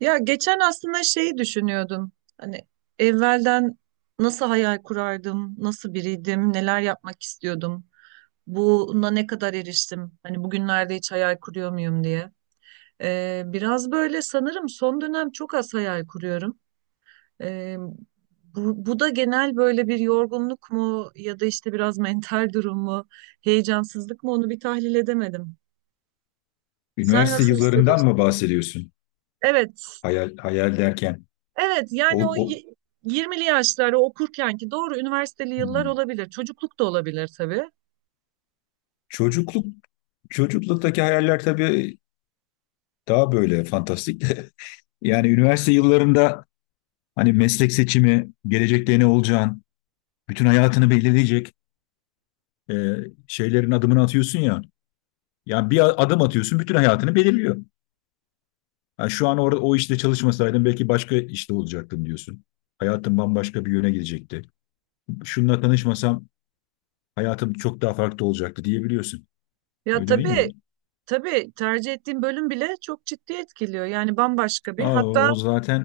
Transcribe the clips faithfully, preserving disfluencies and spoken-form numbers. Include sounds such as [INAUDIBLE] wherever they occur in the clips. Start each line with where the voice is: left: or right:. right: Ya geçen aslında şeyi düşünüyordum. Hani evvelden nasıl hayal kurardım, nasıl biriydim, neler yapmak istiyordum. Buna ne kadar eriştim? Hani bugünlerde hiç hayal kuruyor muyum diye. Ee, biraz böyle sanırım son dönem çok az hayal kuruyorum. Ee, bu, bu da genel böyle bir yorgunluk mu ya da işte biraz [LAUGHS] mental durum mu, heyecansızlık mı onu bir tahlil edemedim. Sen
left: Üniversite
right: nasıl
left: yıllarından
right: hissediyorsun?
left: mı bahsediyorsun?
right: Evet,
left: Hayal, hayal derken.
right: evet, yani
left: O,
right: o
left: o,
right: y- yirmili yaşlar okurkenki doğru üniversiteli yıllar
left: Hmm.
right: olabilir. Çocukluk da olabilir tabii.
left: Çocukluk, çocukluktaki hayaller tabii daha böyle fantastik. [LAUGHS] Yani üniversite yıllarında hani meslek seçimi, gelecekte ne olacağın, bütün hayatını belirleyecek e, şeylerin adımını atıyorsun ya. Yani bir a- adım atıyorsun, bütün hayatını belirliyor. Yani şu an orada o işte çalışmasaydım belki başka işte olacaktım diyorsun. Hayatım bambaşka bir yöne gidecekti. Şununla tanışmasam hayatım çok daha farklı olacaktı diyebiliyorsun.
right: Ya
left: Öyle değil mi?
right: tabii, tabii tercih ettiğin bölüm bile çok ciddi etkiliyor. Yani bambaşka bir
left: Aa, o
right: hatta
left: o zaten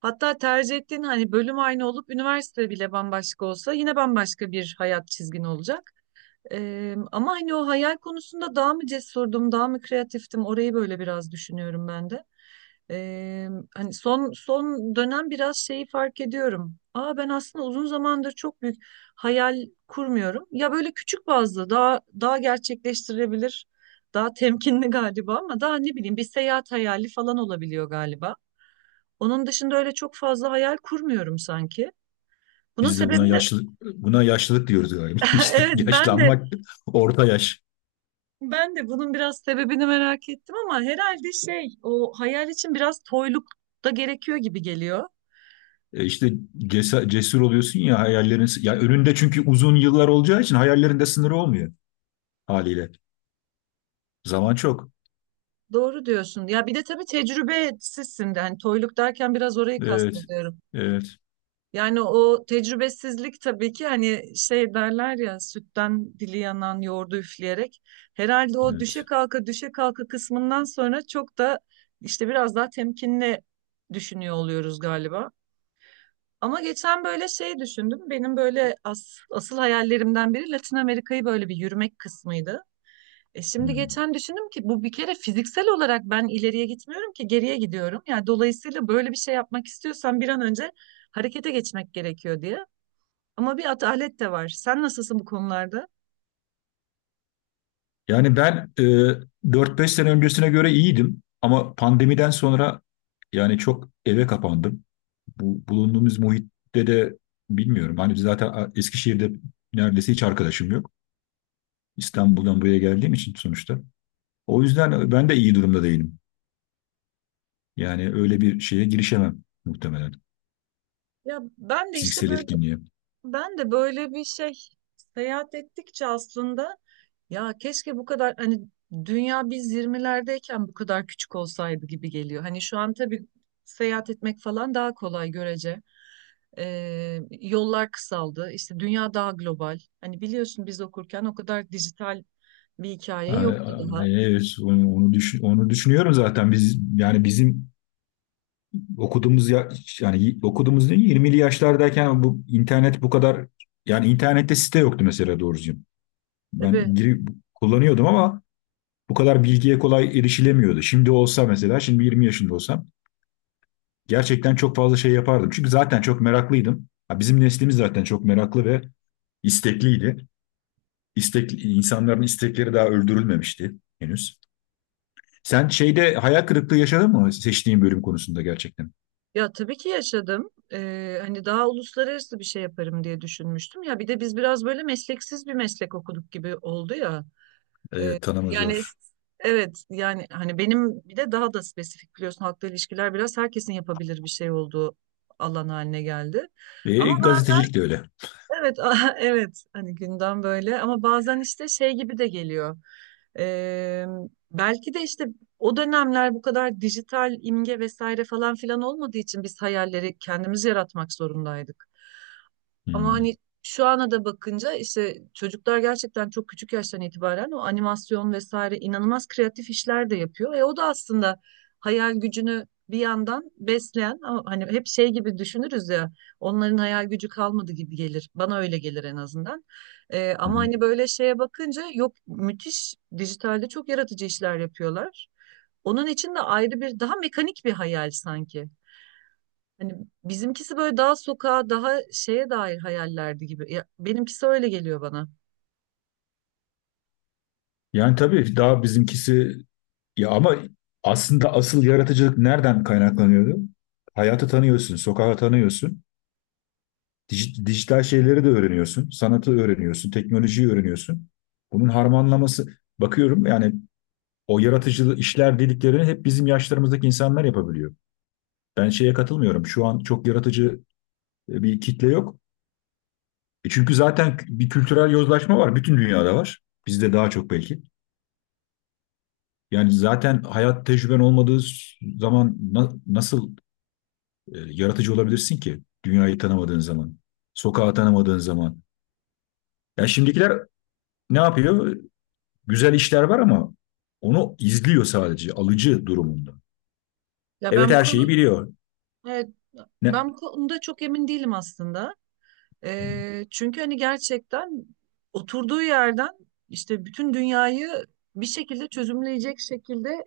right: hatta tercih ettiğin hani bölüm aynı olup üniversite bile bambaşka olsa yine bambaşka bir hayat çizgin olacak. Ee, ama hani o hayal konusunda daha mı cesurdum, daha mı kreatiftim orayı böyle biraz düşünüyorum ben de. Ee, hani son son dönem biraz şeyi fark ediyorum. Aa, ben aslında uzun zamandır çok büyük hayal kurmuyorum. Ya böyle küçük bazlı daha daha gerçekleştirebilir, daha temkinli [LAUGHS] galiba ama daha ne bileyim bir seyahat hayali falan olabiliyor galiba. Onun dışında öyle çok fazla hayal kurmuyorum sanki. Bunun
left: biz de
right: sebebi
left: buna
right: de
left: yaşlı buna yaşlılık diyoruz galiba. [LAUGHS]
right: [LAUGHS]
left: İşte
right: evet, ben de
left: yaşlanmak, orta yaş.
right: ben de bunun biraz sebebini merak ettim ama herhalde şey, o hayal için biraz toyluk da gerekiyor gibi geliyor.
left: E İşte cesa- cesur oluyorsun ya, hayallerin ya önünde, çünkü uzun yıllar olacağı için hayallerinde sınırı olmuyor haliyle. Zaman çok.
right: Doğru diyorsun. Ya bir de tabii tecrübesizsin de hani toyluk derken biraz orayı
left: Evet.
right: kastediyorum.
left: Evet.
right: Yani o tecrübesizlik tabii ki hani şey derler ya, sütten dili yanan yoğurdu üfleyerek. Herhalde o
left: Evet.
right: düşe kalka düşe kalka kısmından sonra çok da işte biraz daha temkinli düşünüyor oluyoruz galiba. Ama geçen böyle şey düşündüm. Benim böyle as- asıl hayallerimden biri Latin Amerika'yı böyle bir yürümek kısmıydı. E şimdi
left: Hmm.
right: geçen düşündüm ki bu bir kere fiziksel olarak ben ileriye gitmiyorum ki, geriye gidiyorum. Yani dolayısıyla böyle bir şey yapmak istiyorsan bir an önce harekete geçmek gerekiyor diye. Ama bir atalet de var. Sen nasılsın bu konularda?
left: Yani ben e, dört beş sene öncesine göre iyiydim, ama pandemiden sonra yani çok eve kapandım. Bu bulunduğumuz muhitte de bilmiyorum. Hani biz zaten Eskişehir'de neredeyse hiç arkadaşım yok. İstanbul'dan buraya geldiğim için sonuçta. O yüzden ben de iyi durumda değilim. Yani öyle bir şeye girişemem muhtemelen.
right: Ya ben de işte
left: Fiziksel
right: böyle,
left: etkinliğe.
right: ben de böyle bir şey, seyahat ettikçe aslında ya keşke bu kadar hani dünya biz yirmilerdeyken bu kadar küçük olsaydı gibi geliyor. Hani şu an tabii seyahat etmek falan daha kolay görece. Ee, yollar kısaldı. İşte dünya daha global. Hani biliyorsun biz okurken o kadar dijital bir hikaye
left: Evet,
right: yoktu daha.
left: onu, onu, düşün- onu düşünüyorum zaten. Biz yani bizim okuduğumuz ya, yani okuduğumuz değil, yirmili yaşlardayken bu internet bu kadar, yani internette site yoktu mesela, doğru.
right: Tabii,
left: Ben girip kullanıyordum ama bu kadar bilgiye kolay erişilemiyordu. Şimdi olsa mesela, şimdi yirmi yaşında olsam gerçekten çok fazla şey yapardım. Çünkü zaten çok meraklıydım. Bizim neslimiz zaten çok meraklı ve istekliydi. İstek, insanların istekleri daha öldürülmemişti henüz. Sen şeyde hayal kırıklığı yaşadın mı, seçtiğin bölüm konusunda, gerçekten?
right: ya tabii ki yaşadım. Ee, hani daha uluslararası bir şey yaparım diye düşünmüştüm. Ya bir de biz biraz böyle mesleksiz bir meslek okuduk gibi oldu ya.
left: E, tanıma
right: Yani
left: zor.
right: evet, yani hani benim bir de daha da spesifik biliyorsun, halkla ilişkiler biraz herkesin yapabilir bir şey olduğu alan haline geldi. Ama
left: E,
right: bazen
left: gazetecilik de öyle.
right: evet, [LAUGHS] aha, evet hani gündem böyle, ama bazen işte şey gibi de geliyor. Ee, Belki de işte o dönemler bu kadar dijital imge vesaire falan filan olmadığı için biz hayalleri kendimiz yaratmak zorundaydık. Ama
left: Hmm.
right: hani şu ana da bakınca işte çocuklar gerçekten çok küçük yaştan itibaren o animasyon vesaire inanılmaz kreatif işler de yapıyor. E o da aslında hayal gücünü bir yandan besleyen, ama hani hep şey gibi düşünürüz ya, onların hayal gücü kalmadı gibi gelir. Bana öyle gelir en azından. E, ama hani böyle şeye bakınca, yok, müthiş dijitalde çok yaratıcı işler yapıyorlar. Onun için de ayrı bir, daha mekanik bir hayal sanki. Hani bizimkisi böyle daha sokağa, daha şeye dair hayallerdi gibi. Ya, benimkisi öyle geliyor bana.
left: Yani tabii daha bizimkisi, ya ama aslında asıl yaratıcılık nereden kaynaklanıyordu? Hayatı tanıyorsun, sokağı tanıyorsun. Dij- Dijital şeyleri de öğreniyorsun. Sanatı öğreniyorsun, teknolojiyi öğreniyorsun. Bunun harmanlaması, bakıyorum yani o yaratıcı işler dediklerini hep bizim yaşlarımızdaki insanlar yapabiliyor. Ben şeye katılmıyorum. Şu an çok yaratıcı e, bir kitle yok. E çünkü zaten bir kültürel yozlaşma var. Bütün dünyada var. Bizde daha çok belki. Yani zaten hayat tecrüben olmadığı zaman na- nasıl e, yaratıcı olabilirsin ki? Dünyayı tanımadığın zaman, sokağı tanımadığın zaman. Ya şimdikiler ne yapıyor? Güzel işler var ama onu izliyor, sadece alıcı durumunda.
right: Ya
left: Evet,
right: ben bu
left: her şeyi
right: konu,
left: biliyor.
right: evet,
left: Ne?
right: ben bu konuda çok emin değilim aslında. Ee, çünkü hani gerçekten oturduğu yerden işte bütün dünyayı bir şekilde çözümleyecek şekilde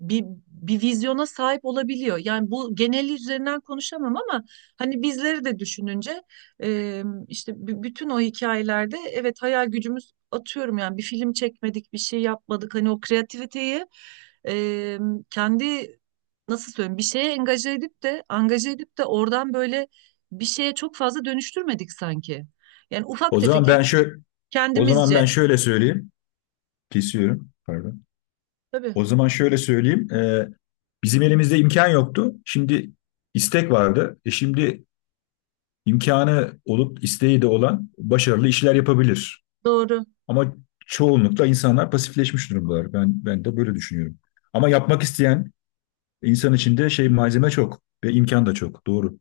right: bir bir vizyona sahip olabiliyor. Yani bu geneli üzerinden konuşamam ama hani bizleri de düşününce e, işte b- bütün o hikayelerde evet hayal gücümüz atıyorum yani, bir film çekmedik, bir şey yapmadık. Hani o kreativiteyi e, kendi, nasıl söyleyeyim, bir şeye engaje edip de angaje edip de oradan böyle bir şeye çok fazla dönüştürmedik sanki. Yani ufak
left: O
right: tefek
left: zaman
right: hep
left: ben şöyle O zaman
right: kendimizce.
left: ben şöyle söyleyeyim. Kesiyorum. Pardon.
right: Tabii,
left: O zaman şöyle söyleyeyim. Ee, bizim elimizde imkan yoktu. Şimdi istek vardı. E şimdi imkanı olup isteği de olan başarılı işler yapabilir.
right: doğru.
left: Ama çoğunlukla insanlar pasifleşmiş durumdalar. Ben ben de böyle düşünüyorum. Ama yapmak isteyen insan içinde şey, malzeme çok ve imkan da çok. Doğru.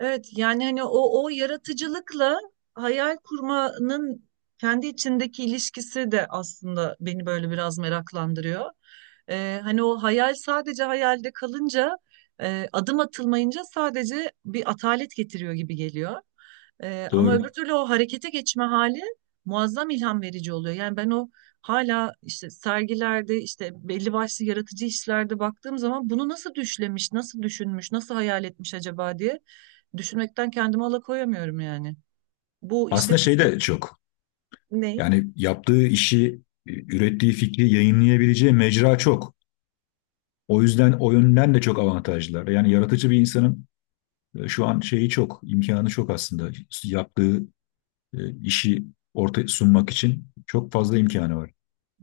right: Evet yani hani o o yaratıcılıkla hayal kurmanın kendi içindeki ilişkisi de aslında beni böyle biraz meraklandırıyor. Ee, hani o hayal sadece hayalde kalınca e, adım atılmayınca sadece bir atalet getiriyor gibi geliyor. Ee, ama
left: Doğru.
right: öbür türlü o harekete geçme hali muazzam ilham verici oluyor. Yani ben o hala işte sergilerde işte belli başlı yaratıcı işlerde baktığım zaman bunu nasıl düşlemiş, nasıl düşünmüş, nasıl hayal etmiş acaba diye düşünmekten kendimi alıkoyamıyorum yani. Bu işte
left: Aslında şey
right: kısa,
left: de çok.
right: ne?
left: Yani yaptığı işi, e, ürettiği fikri yayınlayabileceği mecra çok. O yüzden o yönden de çok avantajlılar. Yani yaratıcı bir insanın e, şu an şeyi çok, imkanı çok aslında. Yaptığı e, işi ortaya sunmak için çok fazla imkanı var.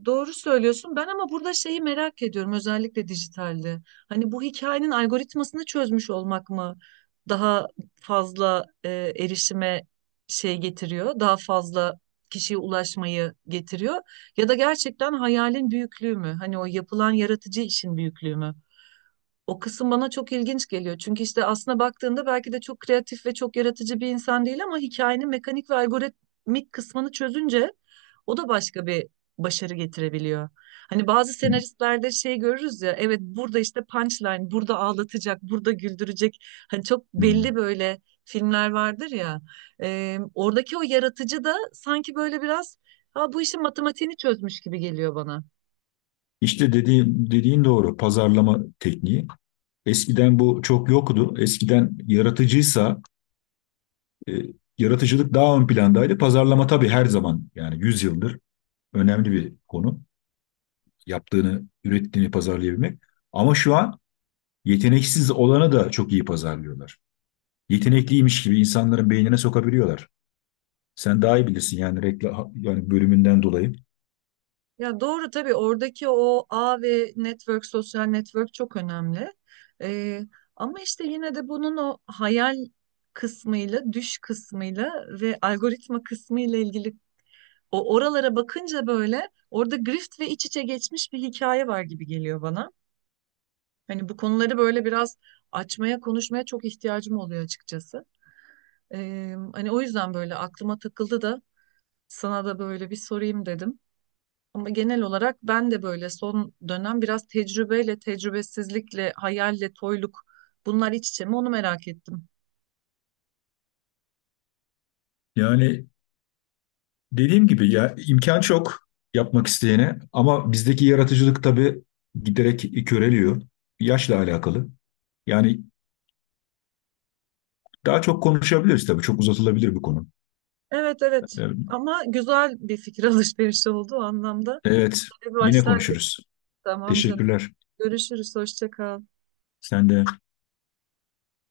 right: Doğru söylüyorsun. Ben ama burada şeyi merak ediyorum, özellikle dijitalde. Hani bu hikayenin algoritmasını çözmüş olmak mı daha fazla e, erişime şey getiriyor? Daha fazla kişiye ulaşmayı getiriyor? Ya da gerçekten hayalin büyüklüğü mü? Hani o yapılan yaratıcı işin büyüklüğü mü? O kısım bana çok ilginç geliyor. Çünkü işte aslına baktığında belki de çok kreatif ve çok yaratıcı bir insan değil ama hikayenin mekanik ve algoritmik kısmını çözünce o da başka bir başarı getirebiliyor. Hani bazı senaristlerde şey görürüz ya, evet burada işte punchline, burada ağlatacak, burada güldürecek. Hani çok belli
left: Hmm.
right: böyle filmler vardır ya. Ee, oradaki o yaratıcı da sanki böyle biraz, ha, bu işin matematiğini çözmüş gibi geliyor bana.
left: İşte dediğin, dediğin doğru. Pazarlama tekniği. Eskiden bu çok yoktu. Eskiden yaratıcıysa e, yaratıcılık daha ön plandaydı. Pazarlama tabii her zaman, yani yüz yıldır önemli bir konu. Yaptığını, ürettiğini pazarlayabilmek. Ama şu an yeteneksiz olanı da çok iyi pazarlıyorlar. Yetenekliymiş gibi insanların beynine sokabiliyorlar. Sen daha iyi bilirsin yani, reklam yani bölümünden dolayı.
right: Ya doğru, tabii oradaki o ağ ve network, sosyal network çok önemli. Ee, Ama işte yine de bunun o hayal kısmıyla, düş kısmıyla ve algoritma kısmıyla ilgili, o oralara bakınca böyle orada grift ve iç içe geçmiş bir hikaye var gibi geliyor bana. Hani bu konuları böyle biraz açmaya, konuşmaya çok ihtiyacım oluyor açıkçası. Ee, hani o yüzden böyle aklıma takıldı da sana da böyle bir sorayım dedim. Ama genel olarak ben de böyle son dönem biraz tecrübeyle, tecrübesizlikle, hayalle, toyluk, bunlar iç içe mi onu merak ettim.
left: Yani dediğim gibi ya, imkan çok yapmak isteyene, ama bizdeki yaratıcılık tabii giderek köreliyor. Yaşla alakalı. Yani daha çok konuşabiliriz tabii. Çok uzatılabilir bu konu.
right: Evet, evet,
left: Ee,
right: ama güzel bir fikir [LAUGHS] alışverişi oldu o anlamda.
left: Evet,
right: Böyle bir
left: yine
right: başlangıç.
left: konuşuruz.
right: Tamam canım.
left: Teşekkürler.
right: Görüşürüz. Hoşça kal.
left: Sen de